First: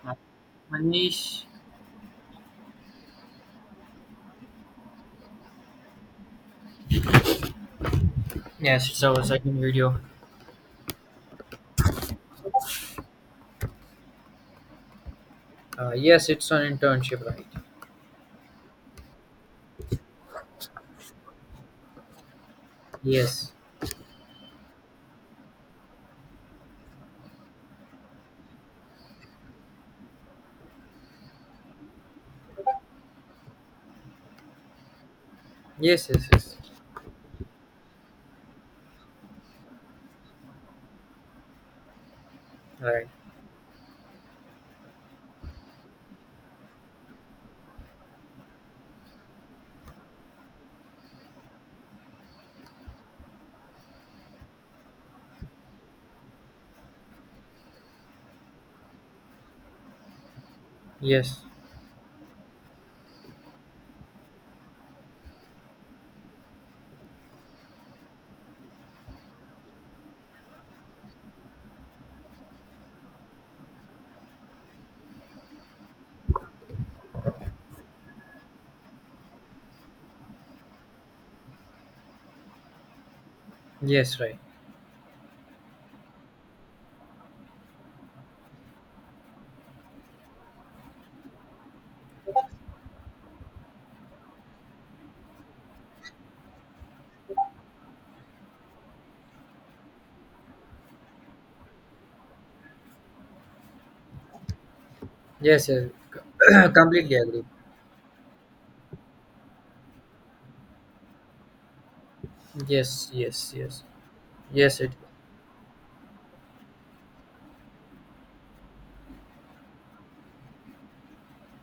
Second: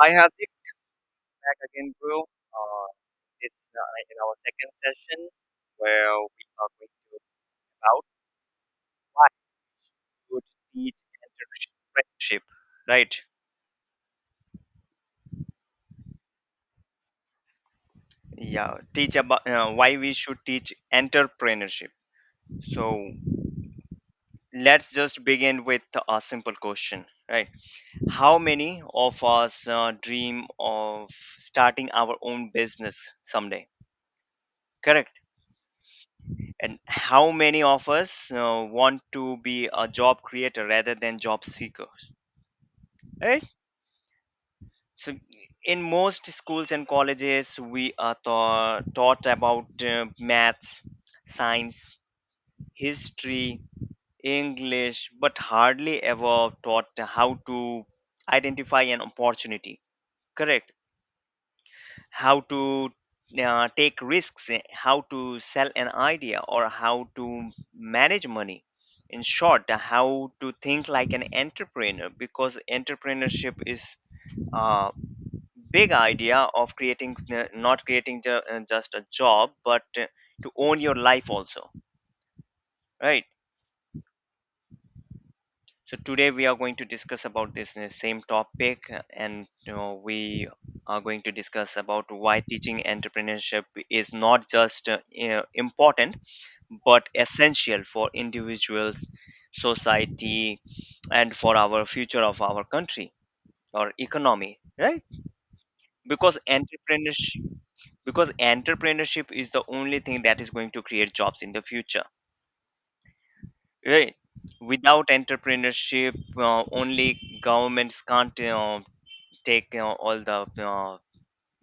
Hi, Uh, Hasik, Manish. back again, bro. It's in our second session where we are going to talk Yes, it's our about why second video. we should teach entrepreneurship, right? Yes, it's an internship, right? Yeah, teach about why we should teach entrepreneurship. So Yes. let's just begin with a simple question, right? How many of us dream of starting our own business someday? Correct. Yes, yes, yes. And how many of us want to be a job creator rather than job seekers, Right. right? So in most schools and colleges we are taught about maths, science, history, english, but hardly ever taught how to identify an opportunity, correct, Yes. how to take risks, how to sell an idea, or how to manage money. In short, how to think like an entrepreneur, because entrepreneurship is a big idea of creating, not creating ju- just a job, but to own your life also, right? Yes, right. So today we are going to discuss about this same topic, we are going to discuss about why teaching entrepreneurship is not just important but essential for individuals, society, and for our future of our country or economy, right? Yes, yes. Because Completely agree. entrepreneurship, because entrepreneurship is the only thing that is going to create jobs in the future, Yes, yes, yes. right? Yes, it. Without entrepreneurship, only governments can't. You take, all the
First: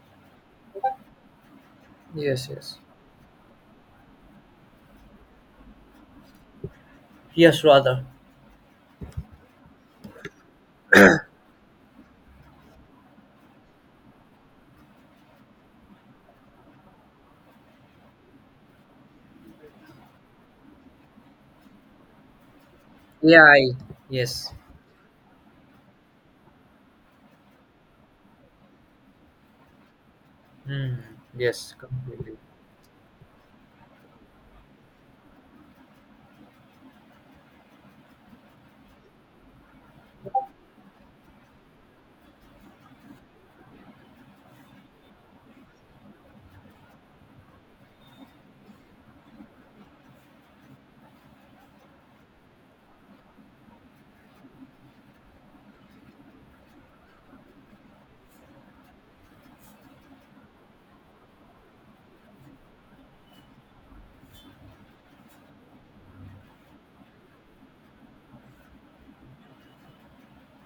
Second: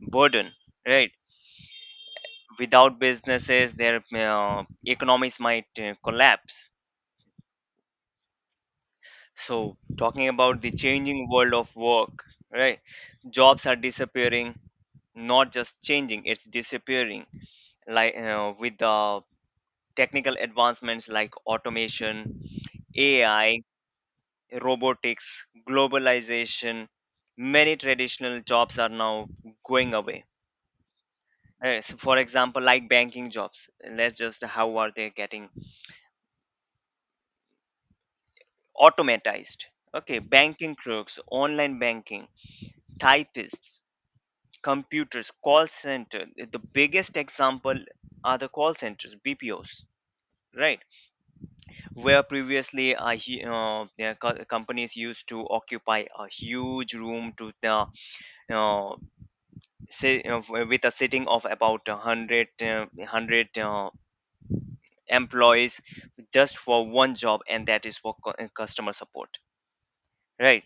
burden, right? Yes, yes. Without businesses, their uh, economies might collapse. Yes, rather. So talking about the changing world of work, right, jobs are disappearing, not just changing, it's disappearing, like, with the technical advancements like automation, Yeah, ai, I. Yes. robotics, globalization, many traditional jobs are now going away. Hmm. Yes, So for completely. example, like banking jobs, let's just how are they getting automatized? Okay, banking clerks, online banking, typists, computers, call center. The biggest example are the call centers, BPOs, right? Where previously companies used to occupy a huge room to the uh, say, with a sitting of about 100, 100 employees just for one job, and that is for customer support, right,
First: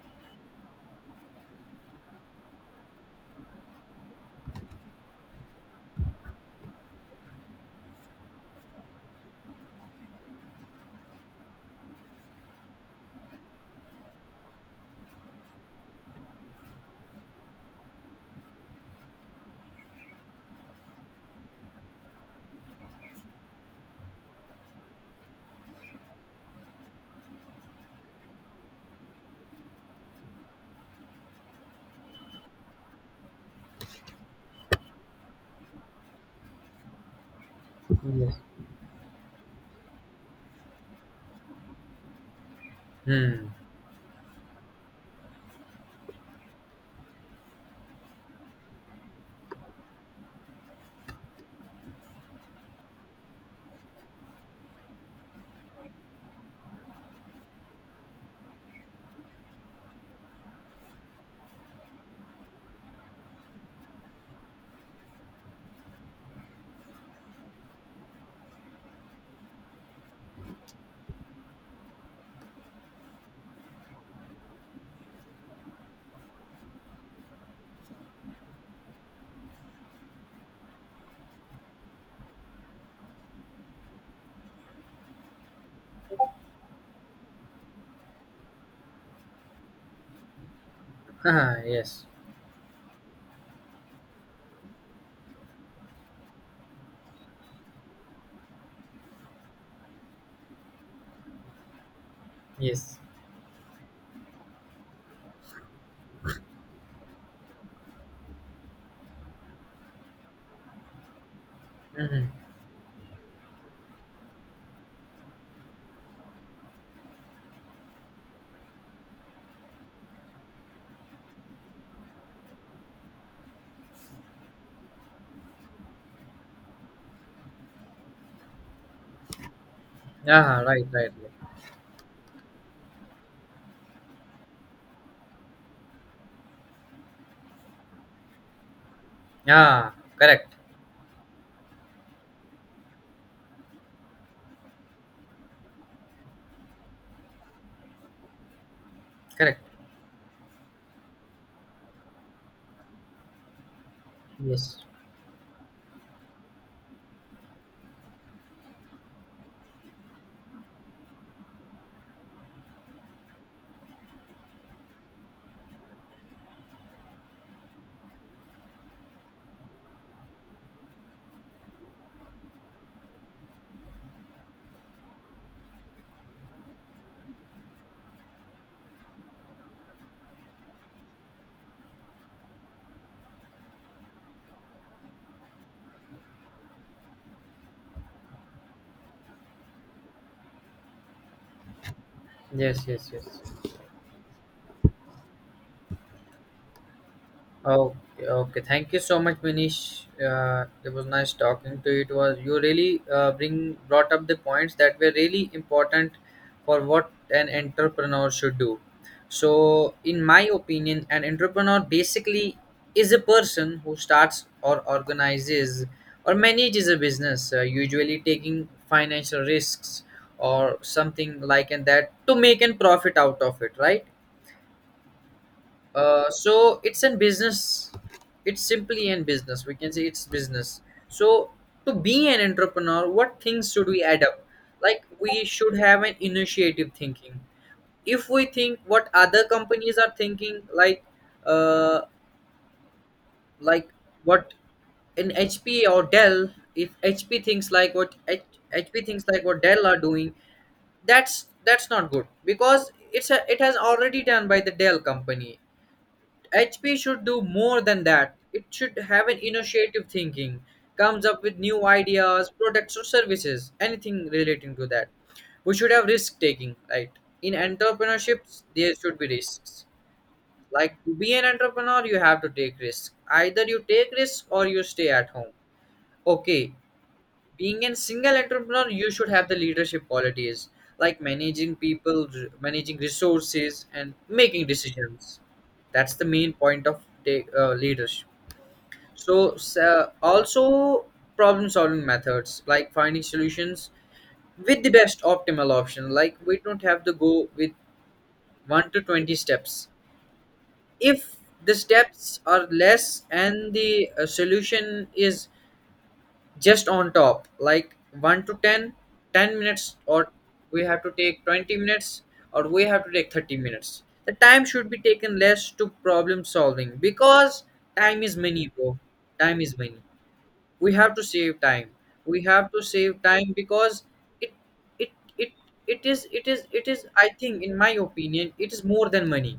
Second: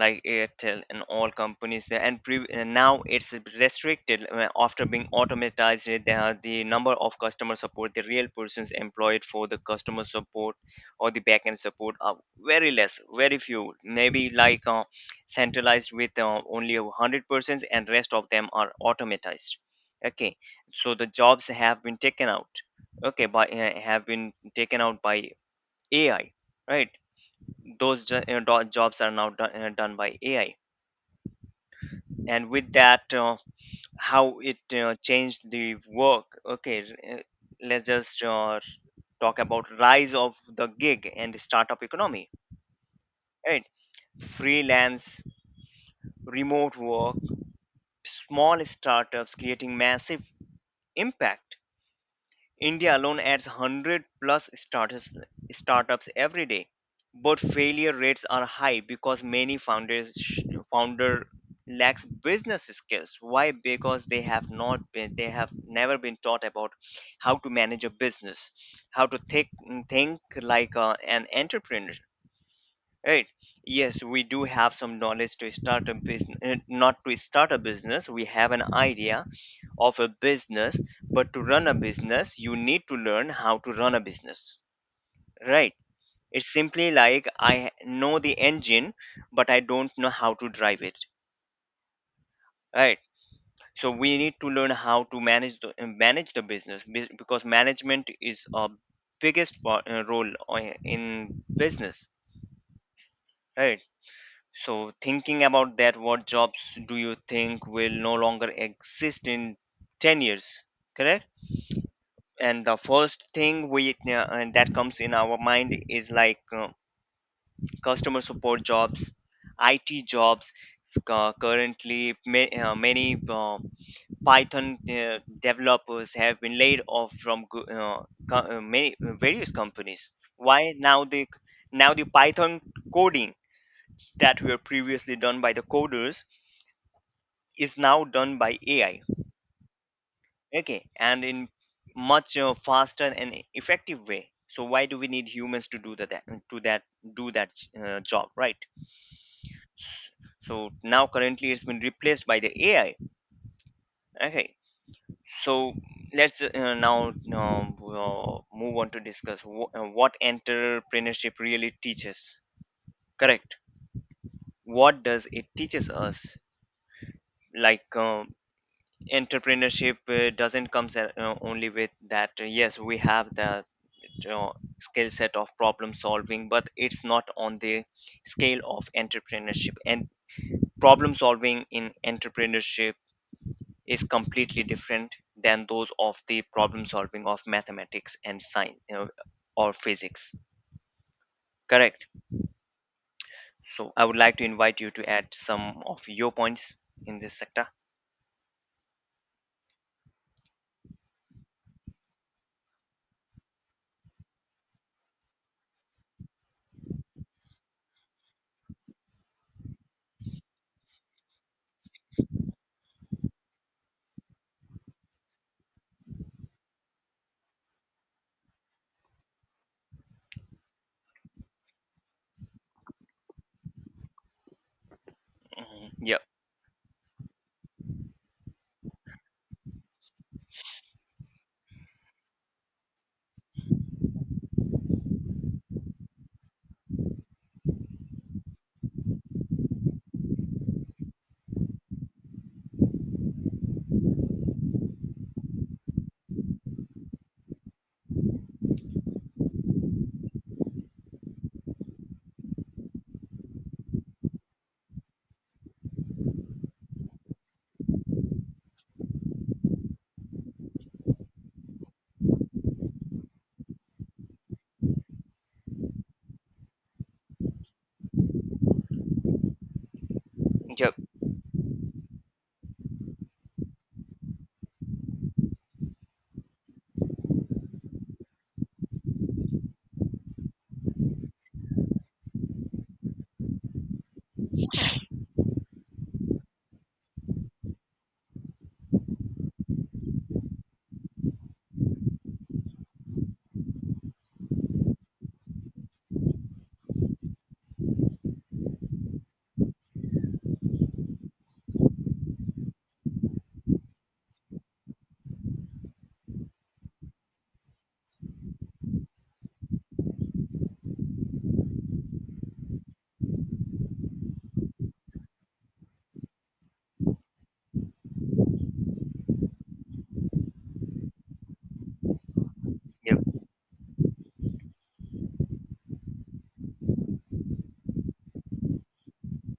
like Airtel and all companies there. And now it's restricted after being automatized. They have the number of customer support, the real persons employed for the customer support or the backend support are very less, very few. Maybe like centralized with only a hundred persons, and rest of them are automatized. Okay, so the jobs have been taken out. Okay, by have been taken out by AI, right? Those jobs are now done, done by AI, and with that how it changed the work. Okay, uh, let's just Yes. Talk about rise of the gig and startup economy, Hmm. right, freelance, remote work, small startups creating massive impact. India alone adds 100 plus startups every day, but failure rates are high because many founders founder lacks business skills. Why? Because they have never been taught about how to manage a business, how to think like an entrepreneur. Right? Yes, we do have some knowledge to start a business, not to start a business. We have an idea of a business, but to run a business you need to learn how to run a business, right? It's simply like I know the engine but I don't know how to drive it, Ah, yes. right? So we need to learn how to manage the business because management is a biggest part, role in business, Yes. right? So thinking about that, what jobs do you think will no longer exist in 10 years, correct? Mm-hmm. And the first thing we that comes in our mind is like, customer support jobs, it jobs, currently many python developers have been laid off from many, various companies. Ah, Why? right, now right, the right. now the python coding that were previously done by the coders is now done by ai, Ah, correct. okay, and in much faster and effective way. So why do we need humans to do that to that do that job, right? Correct. So now currently it's been replaced by the ai, okay. Yes. So let's now, we'll move on to discuss what entrepreneurship really teaches, correct, what does it teaches us? Like, entrepreneurship doesn't comes at, only with that, yes we have the, you know, skill set of problem solving, but it's not on the scale of entrepreneurship. And problem solving in entrepreneurship is completely different than those of the problem solving of mathematics and science, or physics. Correct. Yes, yes, yes. So I would like to invite you to add some of your points in this sector. Okay, okay. Thank you so much, Manish. It was nice talking to you. It was you really bring brought up the points that were really important for what an entrepreneur should do. So, in my opinion, an entrepreneur basically is a person who starts or organizes or manages a business, usually taking financial risks or something like and that to make and profit out of it, right? Mhm. Yep. So it's in business, it's simply in business, we can say it's business. So, to be an entrepreneur, what things should we add up? Like, we should have an initiative thinking. If we think what other companies are thinking, uh like what, in HP or dell, if HP thinks like what HP thinks, like what dell are doing, that's not good, because it has already done by the dell company. HP should do more than that. It should have an innovative thinking, comes up with new ideas, products or services, anything relating to that. We should have risk taking, right? In entrepreneurships, there should be risks. Yep. Like, to be an entrepreneur, you have to take risks. Either you take risks or you stay at home. Okay, being a single entrepreneur, you should have the leadership qualities, like managing people, managing resources and making decisions. That's the main point of take, leadership. So also problem solving methods, like finding solutions with the best optimal option. Like, we don't have to go with 1 to 20 steps. If the steps are less and the solution is just on top, like 1 to 10, 10 minutes, or we have to take 20 minutes, or we have to take 30 minutes. The time should be taken less to problem solving, because time is money, bro. Time is money. We have to save time. We have to Yep. save time, because it it it it is it is it is I think, in my opinion, it is more than money.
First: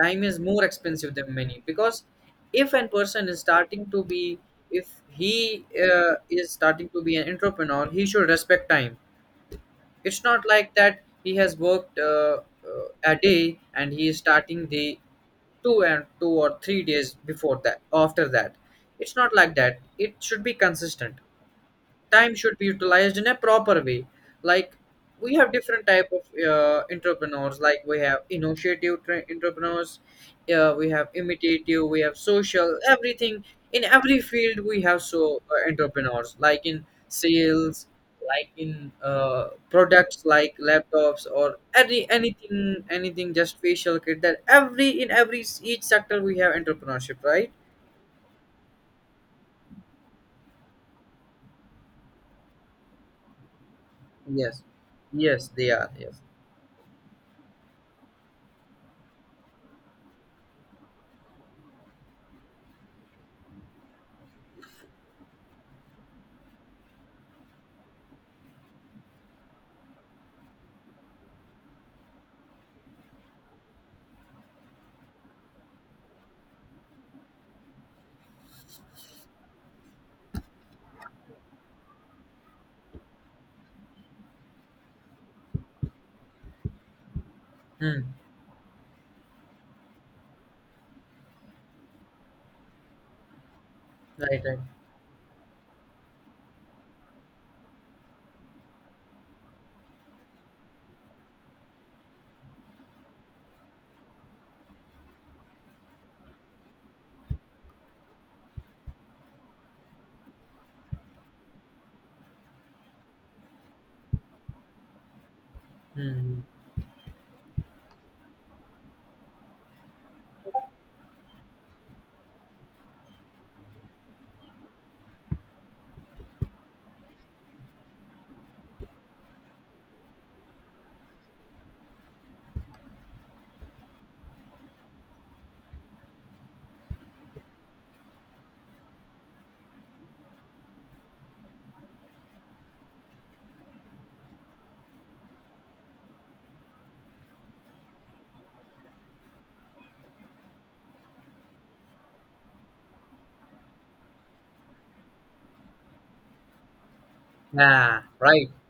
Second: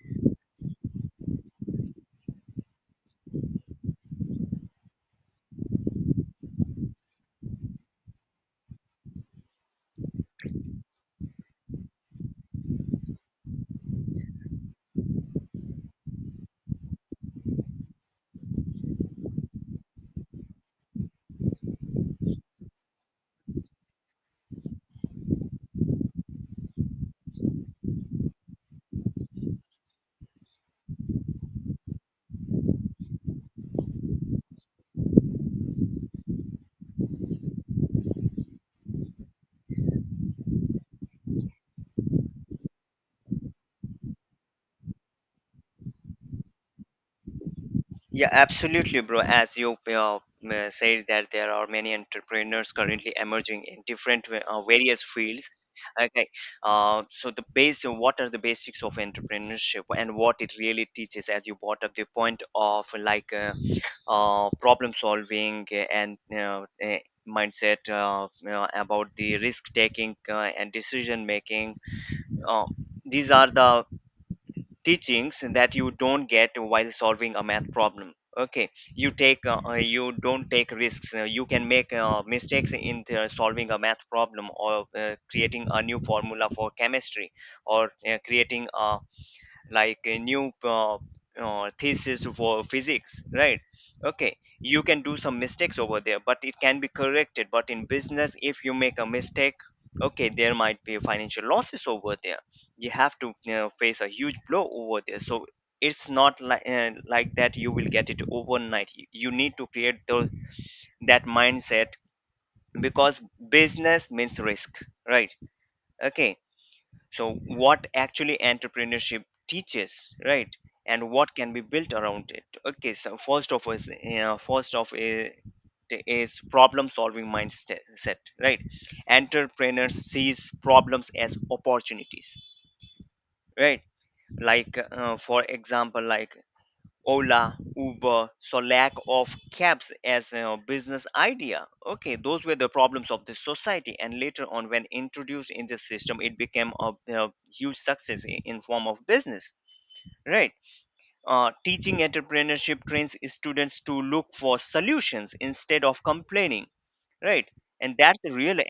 Time is more expensive than money, because if a person is starting to be, if he is starting to be an entrepreneur, he should respect time. It's not like that he has worked a day and he is starting the 2 and 2 or 3 days before that, after that. It's not like that. It should be consistent. Time should be utilized in a proper way. Like, we have different type of entrepreneurs. Like, we have initiative entrepreneurs, we have imitative, we have social, everything. In every field we have, so entrepreneurs, like in sales, like in products, like laptops or anything, just facial kit, that every, in every each sector we have entrepreneurship, right? Yeah, absolutely, bro. As you said that there are many entrepreneurs currently emerging in different Yes, various yes fields. they are, yes. Okay, so the base, what are the basics of entrepreneurship and what it really teaches? As you brought up the point of like problem solving and mindset, about the risk taking and decision making. Uh, these are the teachings that you don't get while solving a math problem. Okay, you don't take risks, you can make mistakes in the solving a math problem or creating a new formula for chemistry or Hmm. Creating a like a new thesis for physics, right? Okay, Right, right. you can do some mistakes over there, but it can be corrected. But in business, if you make a mistake, okay, there might be financial losses over there, you have to you face a huge blow over there. So it's not like like that you will get it overnight, you need to create those that mindset, because business means risk, right? Okay, Hmm. so what actually entrepreneurship teaches, right, and what can be built around it? Okay, so first of all is, is problem solving mindset, right? Entrepreneurs sees problems as opportunities, right, like for example like Ola, Uber, so lack of cabs as a business idea. Okay, those were the problems of the society, and later on, when introduced in the system, it became a huge success in form of business. Right? Teaching entrepreneurship trains students to look for solutions instead of complaining. Right? And Yeah, that's the right. real, e-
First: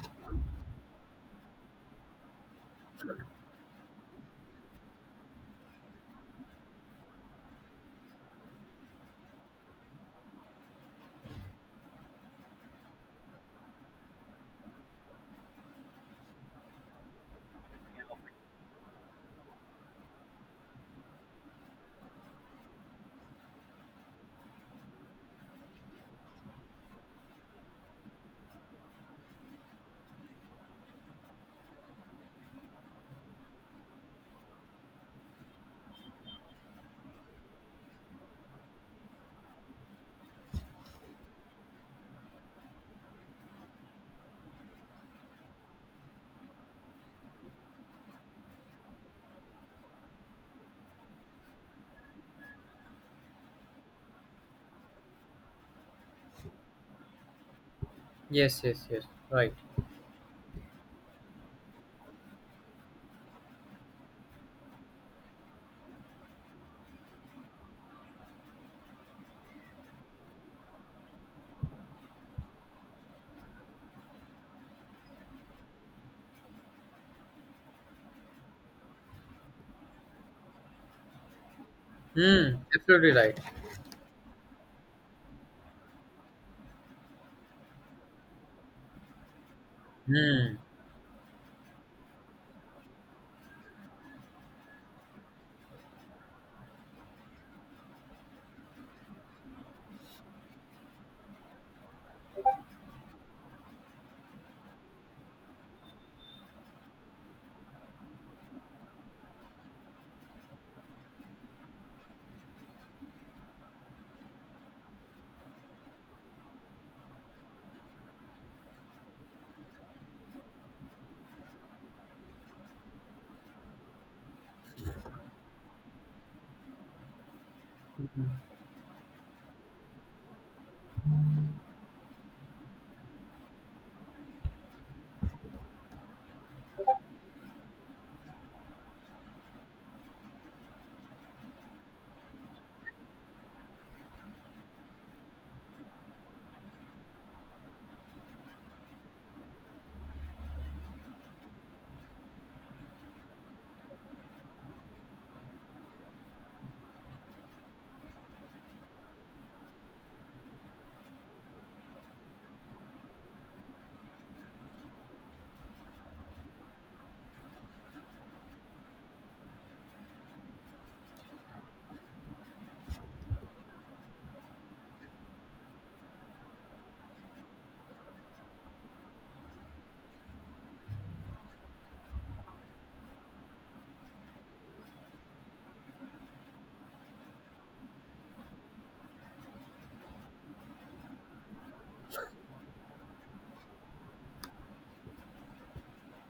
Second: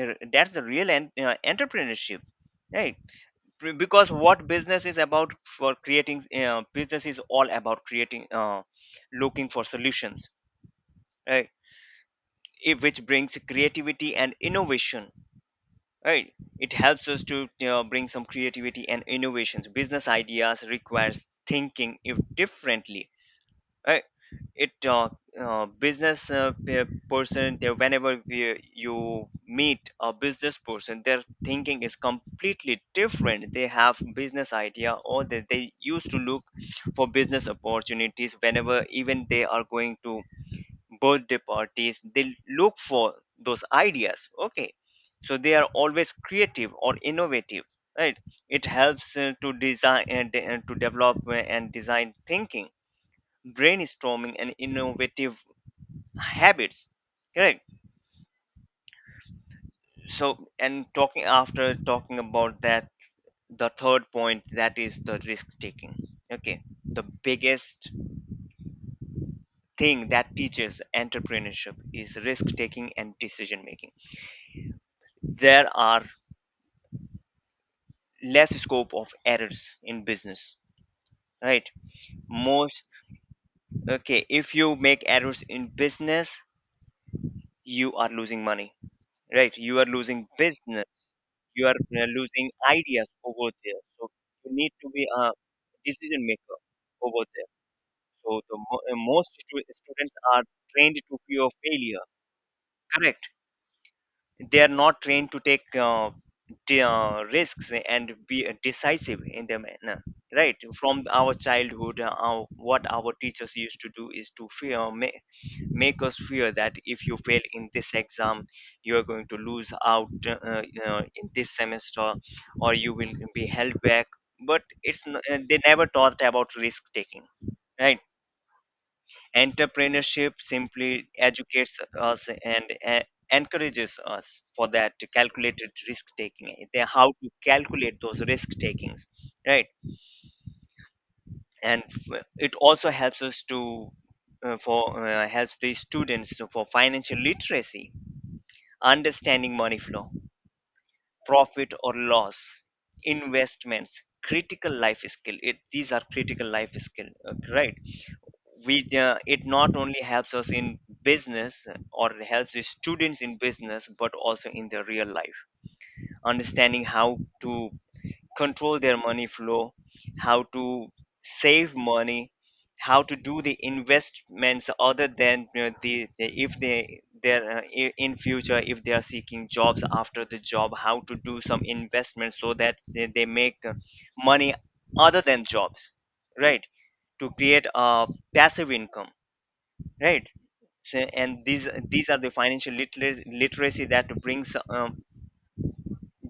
er, that's the real entrepreneurship. Right? Because what business is about for creating business is all about creating looking for solutions, right? Which brings creativity and innovation, right? It helps us to, bring some creativity and innovations. Business ideas requires thinking if differently, right? it business pe- person they- whenever you meet a business person, their thinking is completely different. They have business idea or they used to look for business opportunities whenever, even they are going to birthday parties they look for those ideas. Okay, so they are always creative or innovative, right? It helps to design and to develop and design thinking, brainstorming and innovative habits, correct. Yes, yes, yes. Right. So, and talking after talking about that, the third point that is the risk taking. Okay, the biggest thing that teaches entrepreneurship is risk taking and decision making. There are less scope of errors in business, right? Hmm. Most, Absolutely right. okay, if you make errors in business, you are losing money, right? You are losing Hmm. business, you are losing ideas over there. So you need to be a decision maker over there. So the most students are trained to fear failure. Correct. They are not trained to take risks and be decisive in their manner. Right. From our childhood, what our teachers used to do is to fear, make us fear that if you fail in this exam you are going to lose out, in this semester or you will be held back. But they never taught about risk taking, right? Entrepreneurship simply educates us and encourages us for that calculated risk taking, they how to calculate those risk takings, right? And it also helps us to for helps the students for financial literacy, understanding money flow, profit or loss, investments, critical life skill. These are critical life skill, right? We It not only helps us in business or helps the students in business, but also in their real life. Understanding how to control their money flow, how to save money, how to do the investments, other than, the if in future if they are seeking jobs after the job, how to do some investments so that they make money other than jobs, right? To create a passive income, right? So, and these are the financial literacy that brings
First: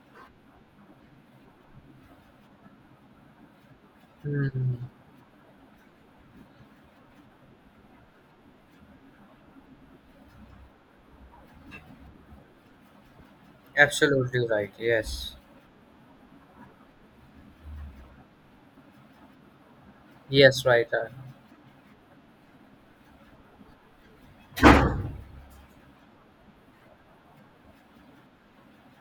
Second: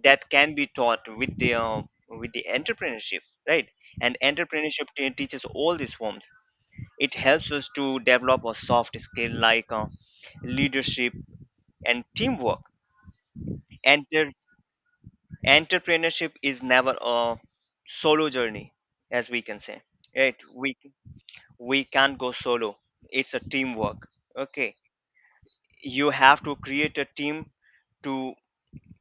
that can be taught with the entrepreneurship, right? And Hmm. entrepreneurship teaches all these forms. It helps us to develop a soft skill like leadership and teamwork. Enter- Absolutely right. Yes. Entrepreneurship is never a solo journey, as we can say, right? Yes. we Right. We can't go solo, it's a teamwork, okay. You have to create a team to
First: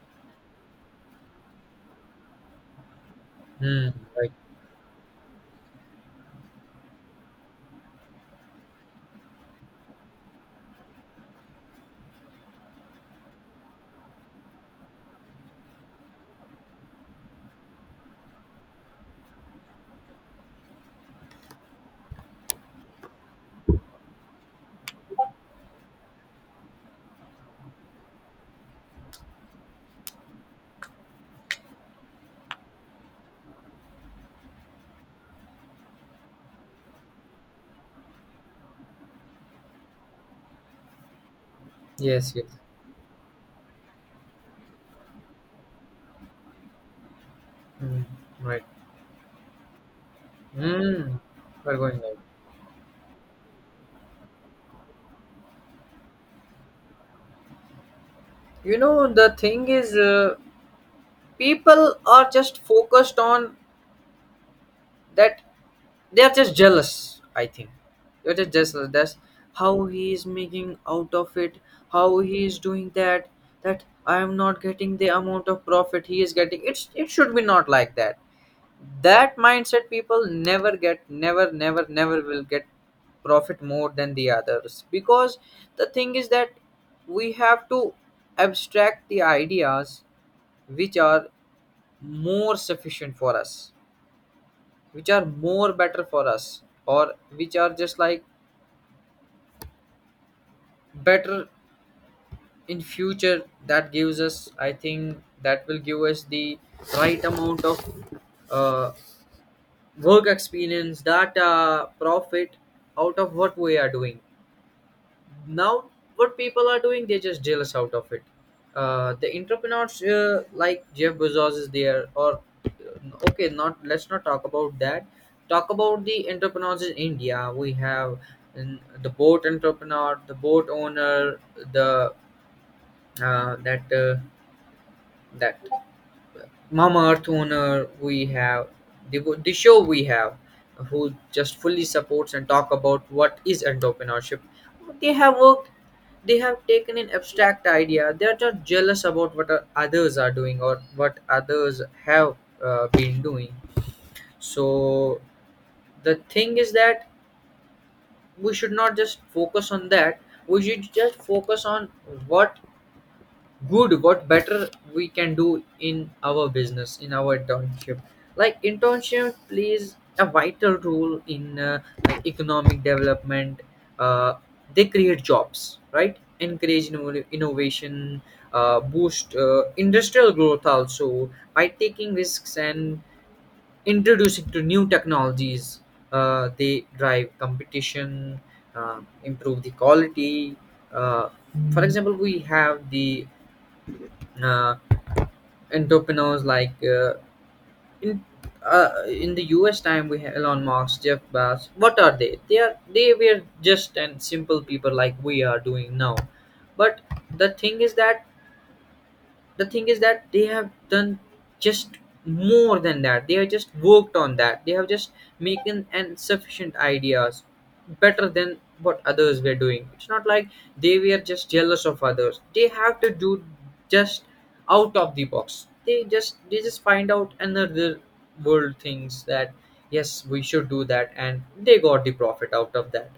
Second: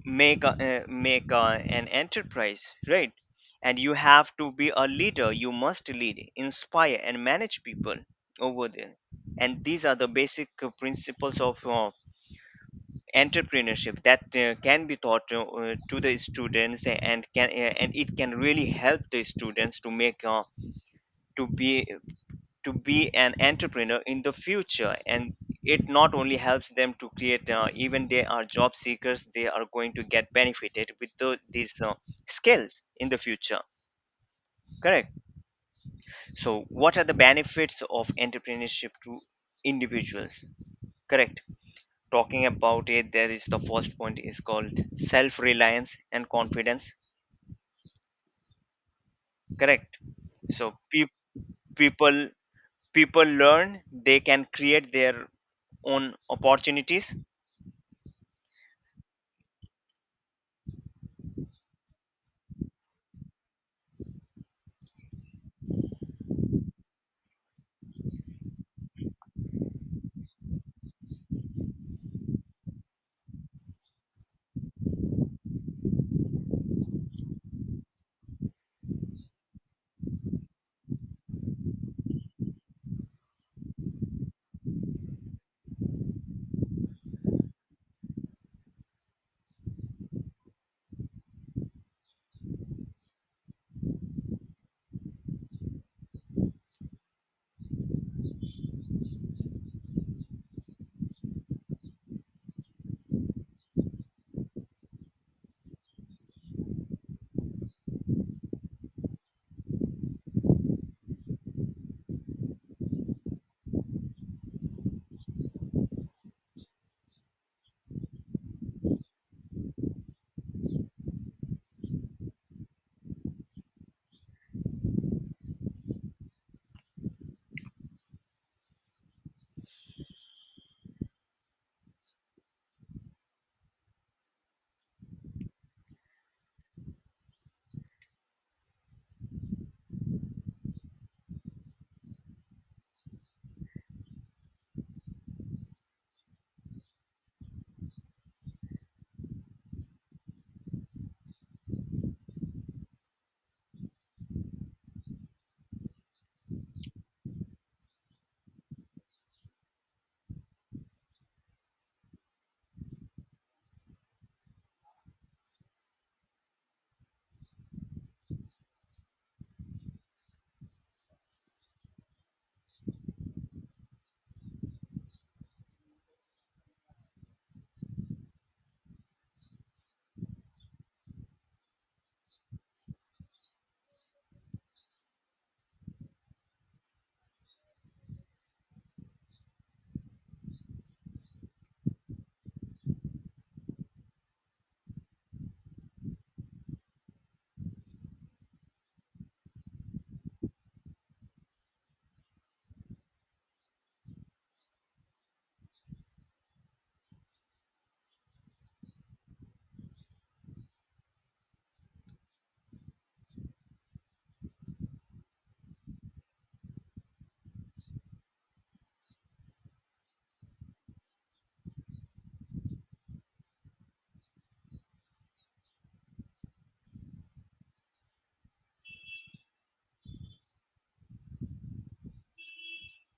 make an enterprise, right? And Hmm. you Right. have to be a leader, you must lead, inspire and manage people over there. And these are the basic principles of entrepreneurship that can be taught to the students, and can and it can really help the students to make to be to be an entrepreneur in the future. And it not only helps them to create, even they are job seekers, they are going to get benefited with these skills in the future, correct. So what are the benefits of entrepreneurship to individuals, correct? Yes. Yes. Talking about it, there is the first point is called self reliance and confidence, Hmm. Right. correct. So pe- Hmm. We're going right. people people learn they can create their own opportunities. You know, the thing is, people are just focused on that. They're just jealous, I think. They're just jealous. That's how he is making out of it, how he is doing that, that I am not getting the amount of profit he is getting. It should be not like that. That mindset people never get; never, never, never will get profit more than the others. Because the thing is that we have to abstract the ideas which are more sufficient for us, which are more better for us, or which are just like better in future. That gives us, I think, that will give us the right amount of uh, work experience, data, profit out of what we are doing now. What people are doing, they just jealous out of it. The entrepreneurs, like Jeff Bezos is there, or okay, not, let's not talk about that. Talk about the entrepreneurs in India. We have the boat entrepreneur, the boat owner, the that that Mama Earth owner, we have the show, we have, who just fully supports and talk about what is entrepreneurship. They have worked, they have taken an abstract idea. They are not jealous about what others are doing or what others have been doing. So the thing is that we should not just focus on that. We should just focus on what what better we can do in our business, in our internship. Like, internship plays a vital role in like economic development. uh, they create jobs, right? Encourage innovation, boost industrial growth also by taking risks and introducing to new technologies. They drive competition, improve the quality. uh, for example, we have the uh, entrepreneurs like in in the US time we have Elon Musk, Jeff Bezos. What are they? They are they were just and simple people, like we are doing now. But the thing is that the thing is that they have done just more than that. They have just worked on that. They have just making an sufficient ideas better than what others were doing. It's not like they were just jealous of others. They have to do just out of the box. They just, find out another world things, that, yes, we should do that, and they got the profit out of that.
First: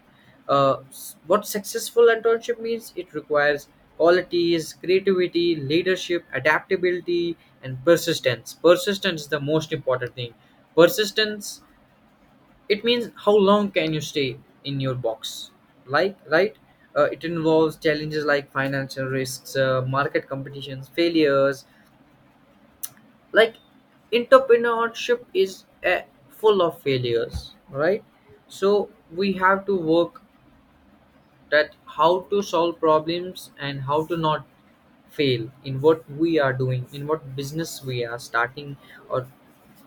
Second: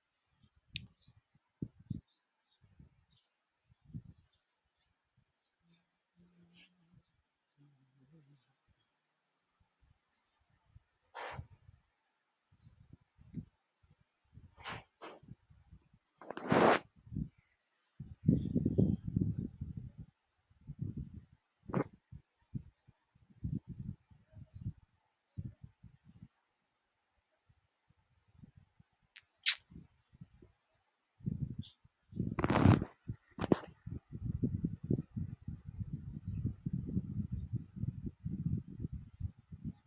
What successful internship means, it requires qualities: creativity, leadership, adaptability and persistence. Persistence is the most important thing. Persistence, it means how long can you stay in your box, like, right. It involves challenges like financial risks, market competitions, failures. Like, entrepreneurship is full of failures, right? So we have to work that, how to solve problems and how to not fail in what we are doing, in what business we are starting, or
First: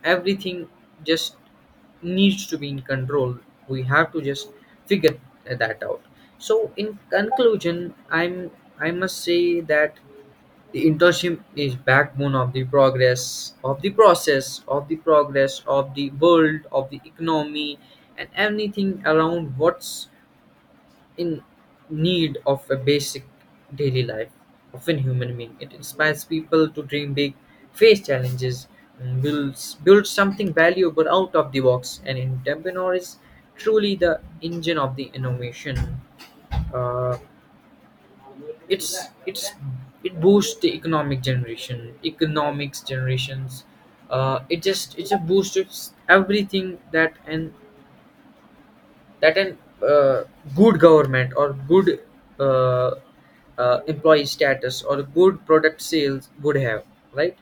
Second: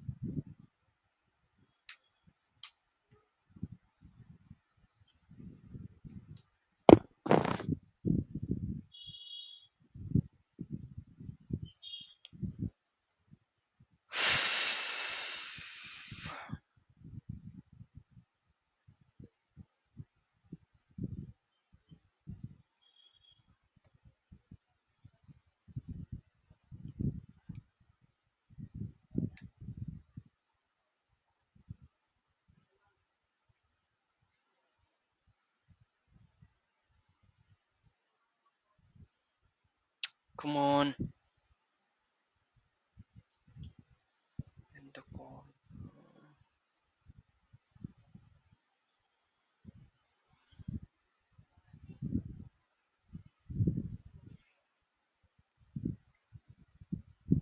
everything just needs to be in control. We have to just figure that out. So, in conclusion, I must say that the internship is backbone of the progress, of the process, of the progress of the world, of the economy, and anything around what's in need of a basic daily life, often human being. It inspires people to dream big, face challenges, and build something valuable out of the box. And entrepreneur is truly the engine of the innovation. Uh, it's it's it Come boosts the on. economic generation, economics generations. Uh, it End just the it's a call. boost. It's everything that an uh, good government or good uh, employee status or good product sales would have, right?